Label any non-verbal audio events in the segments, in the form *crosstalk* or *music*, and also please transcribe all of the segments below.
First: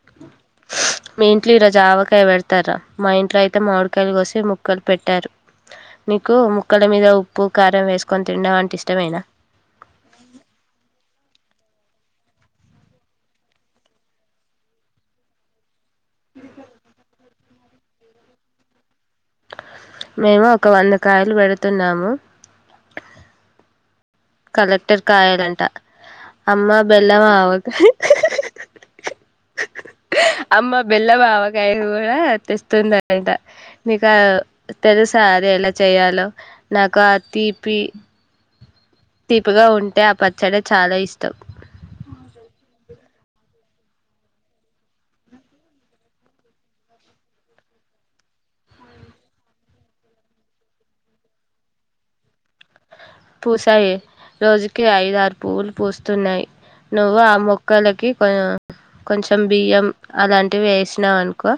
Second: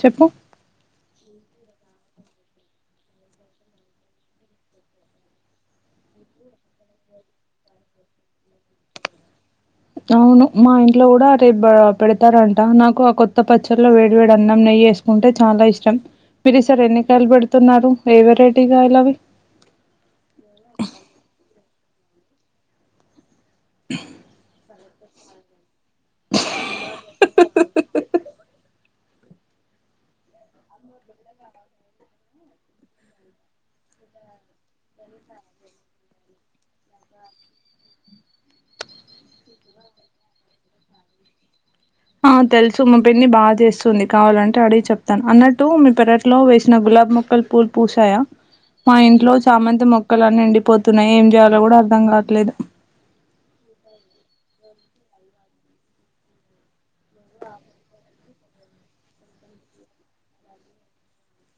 చెప్పు మీ ఇంట్లో ఈరోజు ఆవకాయ పెడతారా మా ఇంట్లో అయితే మామిడికాయలు కోసి ముక్కలు పెట్టారు మీకు ము క్కల మీద ఉప్పు కారం వేసుకొని తినడం అంటే ఇష్టమైన కే పెడతారంట నాకు ఆ కొత్త పచ్చడిలో వేడి వేడి అన్నం నెయ్యి వేసుకుంటే చాలా ఇష్టం పిరిసార్ ఎన్నికాయలు పెడుతున్నారు ఏ వెరైటీ కాయలు అవి మేము ఒక వంద కాయలు పెడుతున్నాము లెక్టరుకాయాలంట అమ్మా బెల్లం ఆవకాయ అమ్మ బెల్లం అవకాయ కూడా తెస్తుంది అంట ఇక నీకు తెలుస అది ఎలా చేయాలో నాకు ఆ తీపి తీపిగా ఉంటే ఆ పచ్చడి చాలా ఇష్టం ఆ తెలుసు ము పిన్ని బాగా చేస్తుంది కావాలంటే అడిగి చెప్తాను అన్నట్టు మీ పెరట్లో వేసిన గులాబ్ మొక్కలు పూల్ పూస యా మాఇంట్లో చామంతి మొక్కలన్నీ ఎండిపోతున్నాయి ఏం చేయాలో కూడా అర్థం కావట్లేదు పూశాయే రోజు కి ఐద ఆరు పువ్వులు పూస్తున్నాయి నువ్వు ఆ మొక్కలకి కొ కొంచెం బియ్యం అలాంటివి వేసినాం అనుకో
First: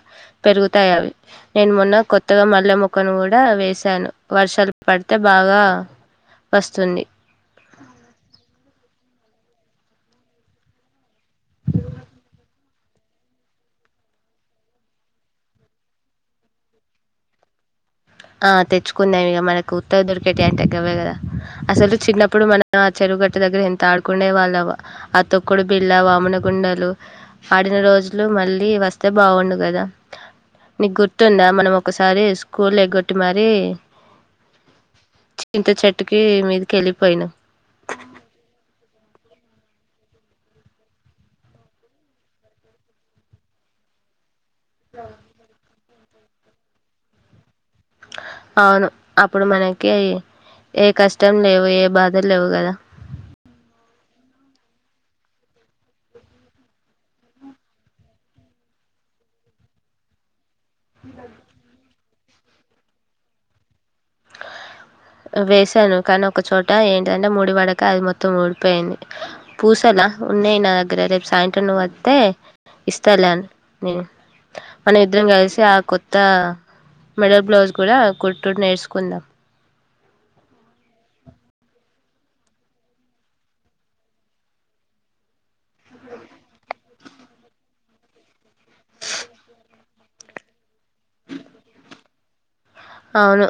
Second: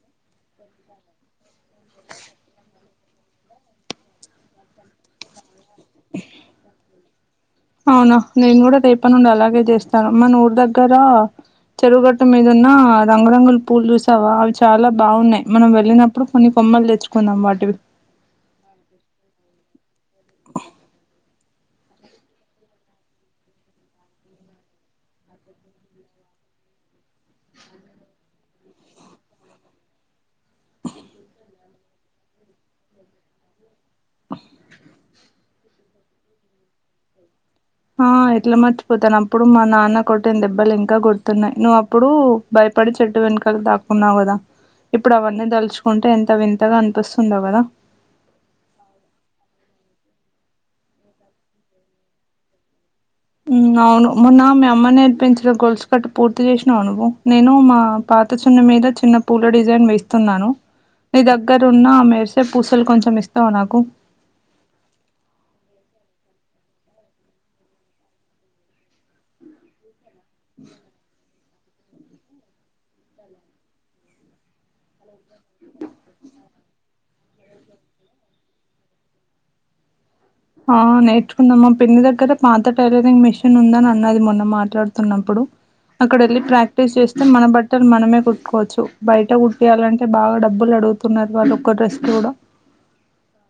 పెరుగుతాయి అవి నేను మొన్న కొ కొత్తగా మల్లె మొక్కను కూడా వేసాను వర్షాలు పడితే బాగా ట్టుంది అవునా నేను కూడా రేపటి నుండి అలాగే చేస్తాను మన ఊరు దగ్గర చెరువుగట్ట మీద ఉన్న రంగురంగుల పూలు చూసావా అవి చాలా బాగున్నాయి మనం వెళ్ళినప్పుడు కొన్ని కొమ్మలు తెచ్చుకుందాం వాటివి ఆ తెచ్చుకున్నా ఇక మనకి కొత్తగ దొరికేటి అంట గావే కదా అసలు చిన్నప్పుడు మనం ఆ చెరువుగట్ట దగ్గర ఎంత ఆడుకునే వాళ్ళం ఆ తొక్కుడు బిళ్ళ వామన గుండలు ఆడిన రోజులు మళ్ళీ వస్తే బాగుండు గా కదా నీకు గుర్తుందా మనం ఒకసారి స్కూల్ ఎగ్గొట్టి మారి చింత చెట్టుకి మీదకెళ్ళిపోయినాయి ఆ ఎట్లా మర్చిపోతాను అప్పుడు మా నాన్న కొట్టిన దెబ్బలు ఇంకా గుర్తున్నాయి నువ్వు అప్పుడు భ యపడి చెట్టు వెనుకాల దాకున్నవ్ కాదా ఇప్పుడు అవని దలుచుకుంటే ఎంత వింతగా అనిపిస్తుందో కదా అవును అప్పుడు మనకి ఏ కష్టం లేవు ఏ బాధలు లేవు కదా అవును మొన్న మీ అమ్మ నేర్పించిన గొల్సు కట్టు పూర్తి చేసినావు నువ్వు నేను మా పాతచున్ను మీద చిన్న పూల డిజైన్ వేస్తున్నాను నీ దగ్గరు ఉన్న మేరిసే పూసలు కొంచెం ఇస్తావు నాకు వేసాను కానీ ఒక చోట ఏంటంటే ముడిపడక అది మొత్తం డిపోయింది పూసలా ఉన్నాయి నా దగ్గర రేపు సాయంత్రం నువ్వు వస్తే ఇస్తాలేని నేను మనం ఇద్దరం కలిసి ఆ కొత్త మెడల్ బ్లౌజ్ కూడా కుటుడు నేర్చకుందాం ఆ నేర్చుకుందాం మా పిన్ని దగ్గరే పాత టైలరింగ్ మిషిన్ ఉందని అన్నది మొన్న మాట్లాడుతున్నప్పుడు అక్కడ వెళ్ళి ప్రాక్టీస్ చేస్తే మన బట్టలు మనమే కుట్టుకోవచ్చు బయట కుట్టటియాలంటే బాగా డబ్బులు అడుగుతున్నారు వాళ్ళు ఒక్క డ్రెస్ కూడా అవును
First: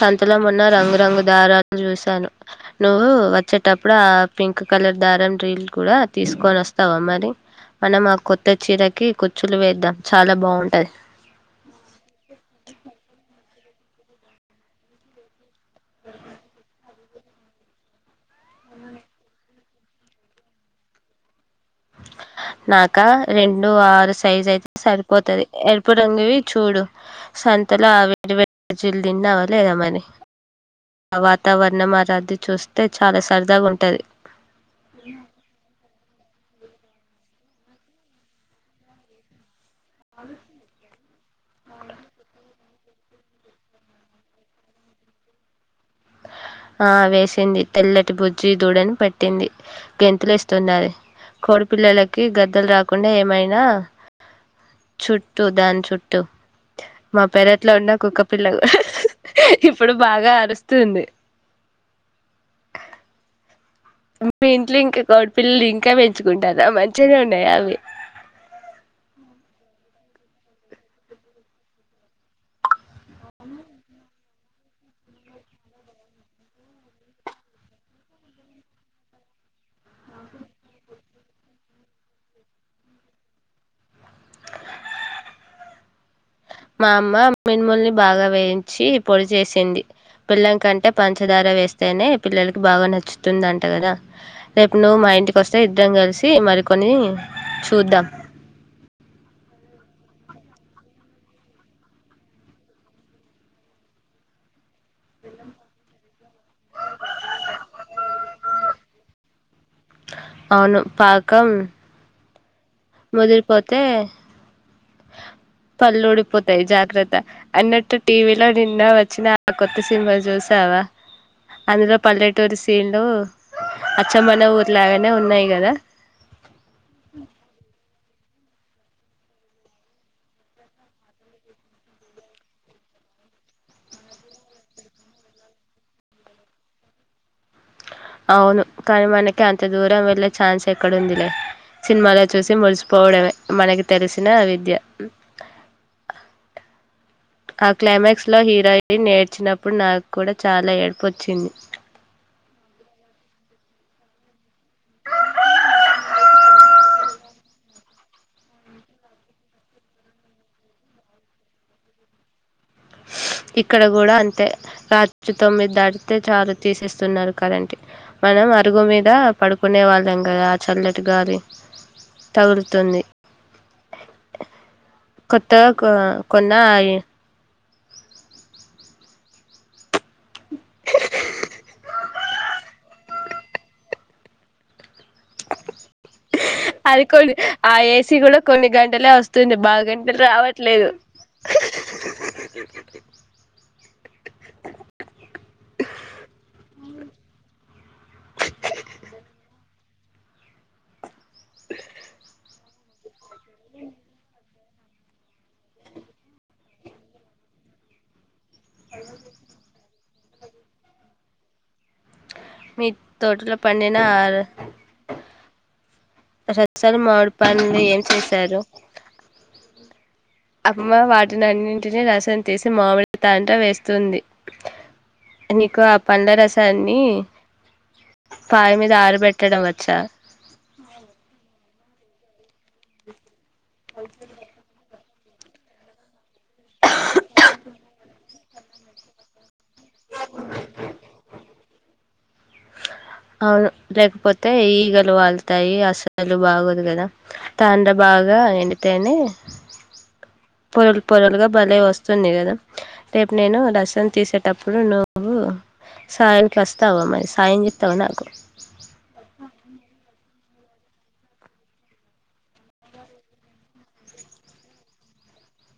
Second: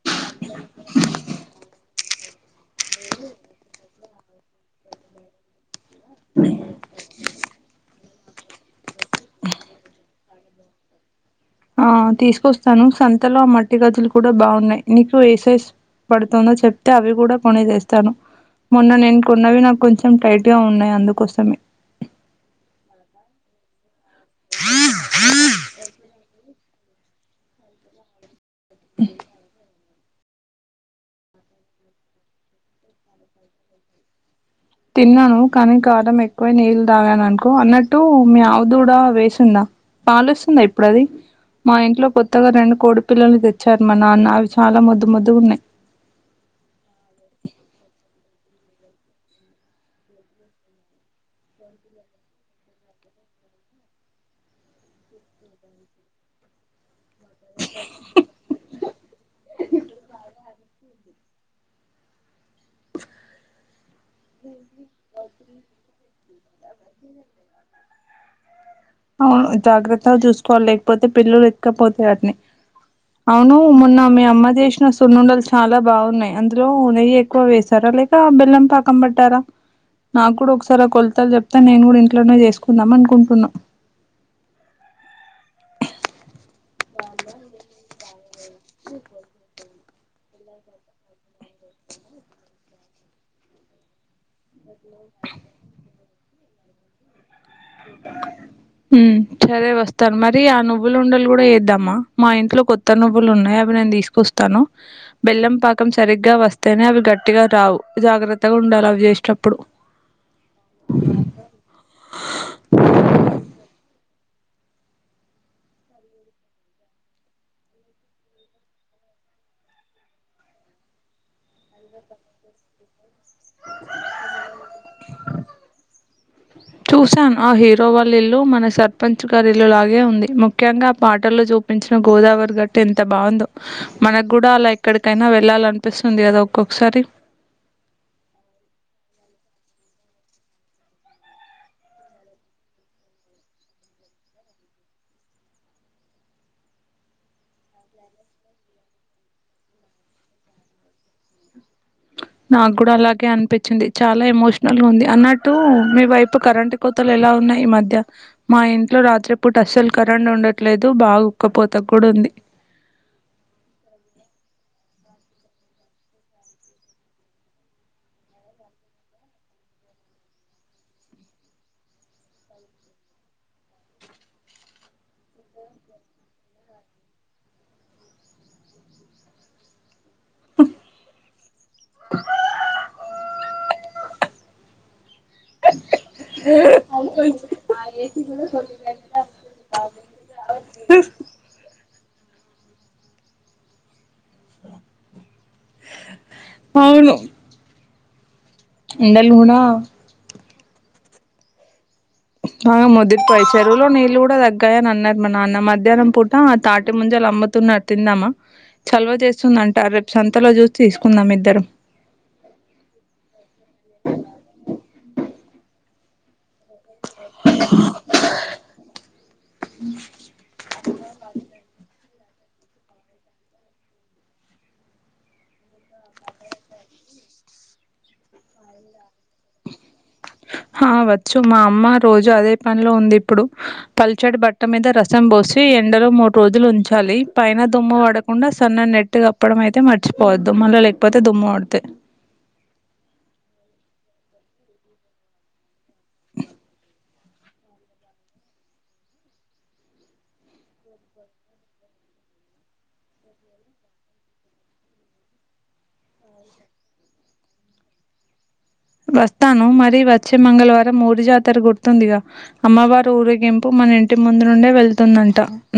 సంతలం ఉన్న రంగురంగు దారాలు చూసాను నువ్వు వచ్చేటప్పుడు ఆ పింక్ కలర్ దారం రీల్ కూడా తీసుకొని వస్తావా మరి మనం కొత్త చీరకి కుర్చులు వేద్దాం చాలా బాగుంటది గాజులు కూడా బాగున్నాయ్ నీకు ఏ సైజ్ పడుతుందో చెప్ అ అవి కూడా కొనేసస్తాను మొన్న నేను కొన్నవి నాకు కొంచెం టైట్ గా ఉన్నాయి అందుకోసమే నాకా రెండు ఆరు సైజ్ అయితే సరిపోతుది ఎరుపు రంగివి చూడు సంతలో వేడి ప్రజీలు తిన్నావా లేద మని ఆ వాతావరణం ఆరాధి చూస్తే చాలా సరదాగా ఉంటాధి తిన్నా ను కానీ గాదం ఎకువ నీల్ తాగాను అనుకో అన్నట్టు మీ ఆవ దూడ వేసిందా పాలిస్తుందా ఇప్పుడుది మా ఇంట్లో కొత్తగా రెండు కోడిపిల్లలు తెచ్చారు మా నాన్న అవి చాలా ముొద్దు ముొద్దుగు ఉన్నాయి ఆ వేసింది తెల్లటి బుజ జీ దూడని పట్టింది గెంతులు ఇస్తున్నాది కోడిపిల్లలకి గద్దలు రాకుండా ఏమైనా చుట్టూ దాని చుట్టూ మా పెరట్లో ఉన్న కుక్క పిల్ల ఇప్పుడు బాగా అరుస్తుంది మీ ఇంట్లో ఇంకా కోడపిిల్లలు ఇంకా పెంచుకుంటారా మంచిగానే ఉన్నాయి అవి జాగ్రత్తలు చూసుకోవాలి లేకపోతే పిల్లలు ఎక్కపోతాయి వాటిని అవును మొన్న మీ అమ్మ చేసిన సున్నుండలు చాలా బాగున్నాయి అందులో నెయ్యి ఎక్కువ వేశారా లేక బెల్లం పాకం పట్టారా నా కూడా ఒకసారి కొలతాలు చెప్తా నేను కూడా ఇంట్లోనే చేసుకుందాం అనుకుంటున్నా మా అమ్మ మినుముల్ని బాగా వేయించి పొడి చేసింది బిల్లం కంటే పంచ పచ్చదార వేస్తేనే పిల్లలకి బాగా నచ్చుతుందింట కదా రేపు నువ్వు మా ఇంటికి వస్తే ఇద్దరం కలిసి మరికొని ఉమ్ సరే వాస్తా స్తారు మరి ఆ నువ్వులు ఉండలు కూడా వద్దమ్మా మా ఇంట్లో కొత్త నువ్వులు ఉన్నాయి అవి నేను తీసుకొస్తాను బెల్లం పాకం సరిగ్గా వస్తేనే అవి గట్టిగా రావు జాగ్రత్తగా ఉండాలి అవి చేసేటప్పుడు అవును పాకం ముదిరిపోతే పళ్ళు ఊడిపోతాయి జాగ్రత్త అన్నట్టు టీవీలో నిన్న వచ్చిన ఆ కొత్త సినిమా చూసా వా అందులో పల్లెటూరి సీన్లు అచ్చమ్మన ఊర్లాగానే ఉన్నాయి కదా చూశాను ఆ హీరో వాళ్ళ ఇల్లు మన సర్పంచ్ గారిల్లు లాగే ఉంది ముఖ్యంగా ఆ పాటల్లో చూపించిన గోదావరి గట్టటి ఎంత బాగుందో మనకు కూడా అలా ఎక్కడికైనా వెళ్ళాల అనిపిస్తుంది కదా ఒక్కొక్కసారి అవును కానీ మనకి అంత దూరం వెళ్ళే ఛాన్స్ ఎక్కడుందిలే సినిమాలో చూసి మురిసిపోవడమే మనకి తెలిసిన విద్య ఆ క్లైమాక్స్ లో హీరోయిన్ ఏడ్చినప్పుడు నాకు కూడా చాలా ఏడ్పోచ్చింది నాగ్గూడా అలాగే అనిపిచ్చింది, చాలా ఎమోషనల్గా ఉంది, అన్నట్టు మీ వైపు కరెంట్ కోతలు ఎల్ ఇలా ఉన్నాయ్ ఈ మధ్య మా ఇంట్లో రాత్రి పూట అస్సలు కరెంట్ ఉండట్లేదు, బాగా ఉక్కపోత గూడ ఉంది. ఇక్కడ గూడా అంతే రాత్ తొమ్మిది దాడితే చాలు తీసేస్తున్నారు కరంట్ మనం అరుగు మీద పడుకునే వాళ్ళె ఇంగా ఆ చల్లటి గాలి తగులుతుంది కొత్తగ కొ కొన్నా అయి అది కొన్ని ఆ ఏసీ గూడా కొన్ని గంటలే ఒస్తుంది, బాగ గంటలు రావట్లేదు. అవును ఎండలూనా అ మొ *unintelligible* చెరువులో నీలు గూడా దగ్గాయ్ అన్ అన్నారు మా నాన్న మధ్యానం పూట ఆ తాటి ముంజల్ అమ్ అమ్ముతున్న తిందామా చొలవ చేస్తుంద అంటారు రేప్ సంతలో చూసి తీసుకుందాం ఇద్దరం మి తోటలో పనినార్ *unintelligible* మామిడి పండు ఏం చేసారు అమ్మ వాటినన్నింటినీ రసం తీసి మామిడి తాండ్ర వేస్తుంది నీకు ఆ పండ్ల రసాన్ని పాయ మీద ఆరబెట్టడం వచ్చా రోజూ అదే పనిలో ఉంది ఇప్పుడు పల్చడి బట్ట మీద రసం బోసి ఎండలో మూ రోజులు ఉంచాలి పైన దుమ్ము వడకుండా సన్న నెట్టు గప్పడం ఐ తే మర్చిపోవద్దు మళ్ళ లేకపోతే దుమ్ము వడితే అవును లేకపోతే ఈగలు వాళ్తాయి అసలు బాగోదు గదా తాండ్ర భాగా ఎండితేేనే పొరలు పొరలుగా భలే వస్తుంది గదా, రేపు నేను రసన్ తీసేటప్పుడు నువ్. ఊ సాయనికి ఒస్తావా మరి సాయం చెత్తవా నాకు వస్తాను మరి వ చ్చే మంగళవారం ఊరి జాతర గుర్తుంది ఇగా అమ్మవారు ఊరిగింపు మన ఇంటి ముందు నుండే వెళ్తున్న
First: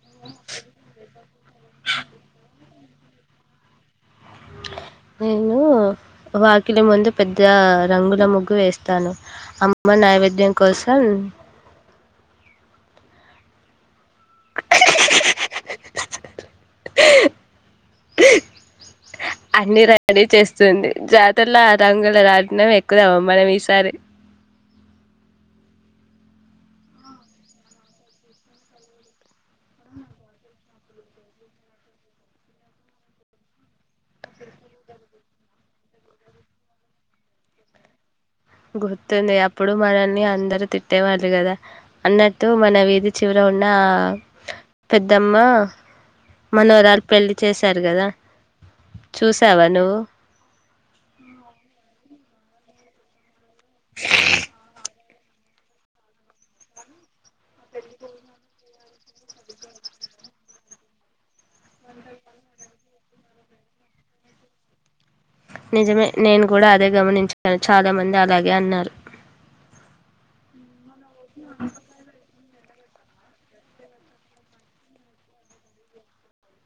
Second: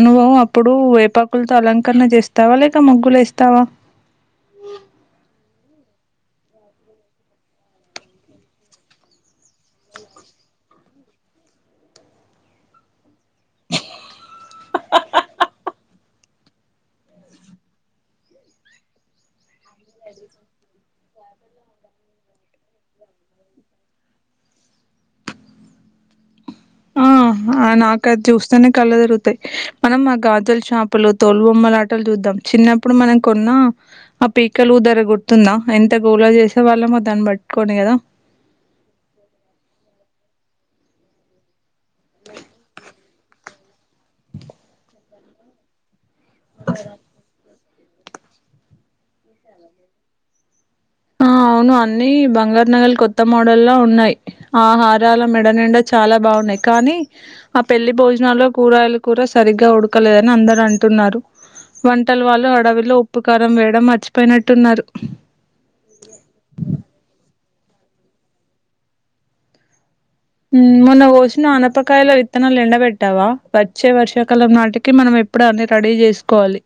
నువ్వు అప్పుడు వేపాకులతో అలంకరణ చేస్తావా లేక ముగ్గులు ఏస్తావా నేనూ వాకిలి ముందు పెద్ద రంగుల ముగ్గు వేస్తాను అ *inaudible* మన నైవేద్యం కోసం అఅఅఅ అన్ని రెడీ చేస్తుంది జాతరలో ఆ రంగుల రాట్నం ఎక్కుదామ మనం ఈసారి ఆ ఆ నాకు అది చూస్తేనే కళ్ళ తిరుగుతయ్, మనం ఆ గాజులు షాపులు, తోలు బొమ్మలాటలు, చూద్దాం. చిన్నప్పుడు మనం కొన్న ఆ పీకలు ధర గుర్తుందా ఎంత గోలా చేసే వాళ్ళమో దాన్ బ కోడ్ని గదా గుర్తుంది అప్పుడు మనల్ని అందరూ తిట్టేవాళ్ళు గదా అన్నట్టు మన వీధి చివర నా పెద్దమ్మ మనవరాలు పెళ్లి చేస్ సార్ గదా చూసావా నువ్వు ఆ అవును అన్నీ బంగార్ నగల్ కొత్త మోడల్లా ఉన్నాయ్, ఆ హారాలు మెడ నిండా చాలా బా. బావున్నాయ్ కానీ ఆ పెళ్లి భోజనాలు కూరలు కూడా సరిగ్గా ఉడకలేదని అందరు అంటున్నారు వంటలు వాళ్ళు హడవిలో ఉప్పు కారం వేయడం మర్చిపోయినట్టున్నారు నిజమే నేను కూడా అదే గమనించాను చాలా మంది అలాగే అన్నారు మొన్న కోషిన ఆనపకాయలో విత్తనాలు ఎండ బెట్టావా వచ్చే వర్షాకాలం నాటికి మనం ఇప్పుడు అన్ని రెడీ చేసుకోవాలి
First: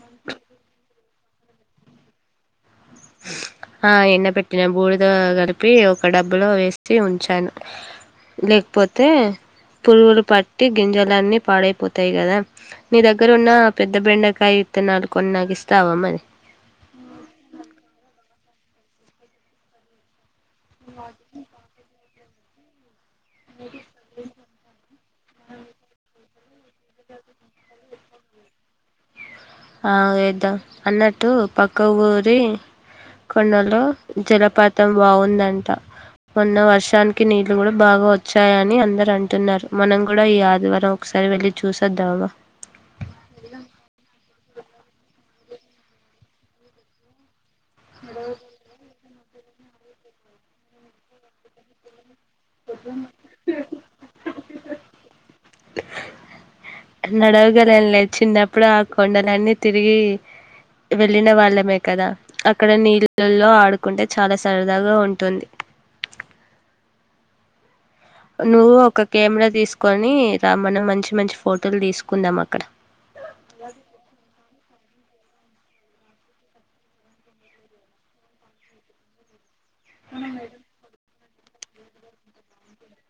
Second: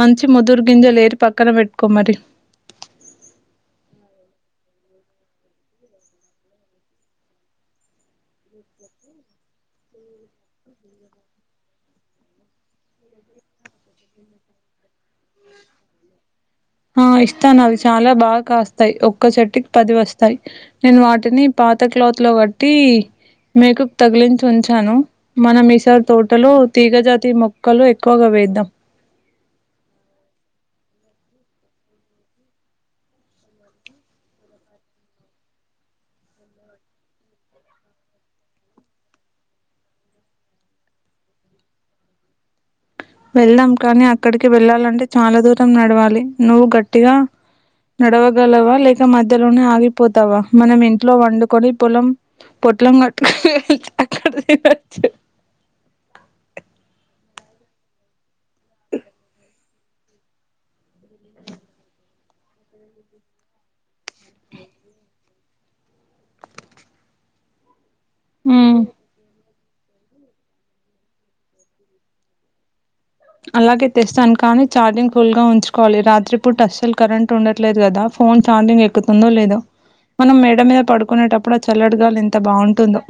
మంచి ముదురు గింజలు ఏరి పక్కన పెట్టుకోమరి ఆ ఎండ పెట్టిన బూడిద కలిపి ఒక డబ్బులో ఎసి ఉంచాను లేకపోతే పురుగులు పట్టి గింజాలన్నీ పాడైపోతాయి కదా నీ దగ్గర ఉన్న పెద్ద బెండకాయ ఇత్తనాలు కొనినాకిస్తవ మరి ఆ ఇస్తాను అవి చాలా బాగా కాస్తాయ్ ఒక్క చెట్టుకి పది వస్తా స్తాయ్ నేను వాటిని పాత క్లాత్ లో కట్టి మేకుకి తగిలించి ఉంచాను మన మీసర్ తో ట్టలు తీగజాతి మొక్కలు ఎక్కువగా వేద్దాం ఆ వేద్దాం అన్నట్టు పక్క ఊరి కొండలో జలపాతం బావుందంట మొన్న వర్షానికి నీళ్లు కూడా బాగా వచ్చాయని అందరు అంటున్నారు మనం కూడా ఈ ఆదివారం ఒక ఒకసారి వెళ్ళి చూసొద్దామా వెళ్దాం కానీ అక్కడికి వెళ్ళాలంటే చాలా దూరం నడవాలి నువ్వు గట్టిగా నడవగలవా లేక మధ్యలోనే ఆగిపోతావా మనం ఇంట్లో వండుకొని పొలం పొట్లం గట్టు నడవగలంలే చిన్నప్పుడు ఆ కొండలన్నీ తిరిగి వెళ్ళిన వాళ్ళమే కదా అక్కడ నీళ్ళలో ఆడుకుంటే చాలా సరదాగా ఉంటుంది నువ్వు ఉమ్ ఒక కెమెరా తీసు కొని ర మనం మంచి మంచి ఫోటోలు తీసుకుందాం అక్కడ అలాగే తెస్తాను కానీ ఛార్జింగ్ ఫుల్గా ఉంచుకోవాలి రాత్రి పూట అస్సలు కరెంట్ ఉండట్లేదు కదా ఫోన్ ఛార్జింగ్ ఎక్కుతుందో లేదో మనం మేడ మీద పడుకునేటప్పుడు ఆ చల్లటిగాలి ఎంత బాగుంటుందో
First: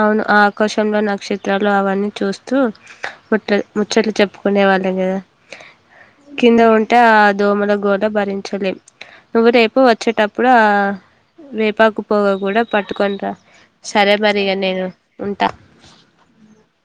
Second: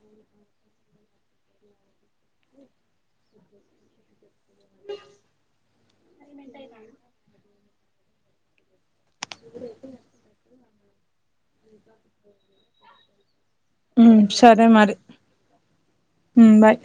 అవును ఆకాశ్ లో నక్షత్రాలు అవన్నీ చూస్తూ ముట్ట ముచ్చట్లు చెప్పుకునే వాళ్ళం కదా కింద ఉంటే ఆ దోమల గోల భరించలేం నువ్వు రేపు వచ్చేటప్పుడు వేపాకు పోగ కూడా పట్టుకొని ర సరే ఉమ్ మరి ఇక సరే నేను మరి ఉంటా ఉమ్ బాయ్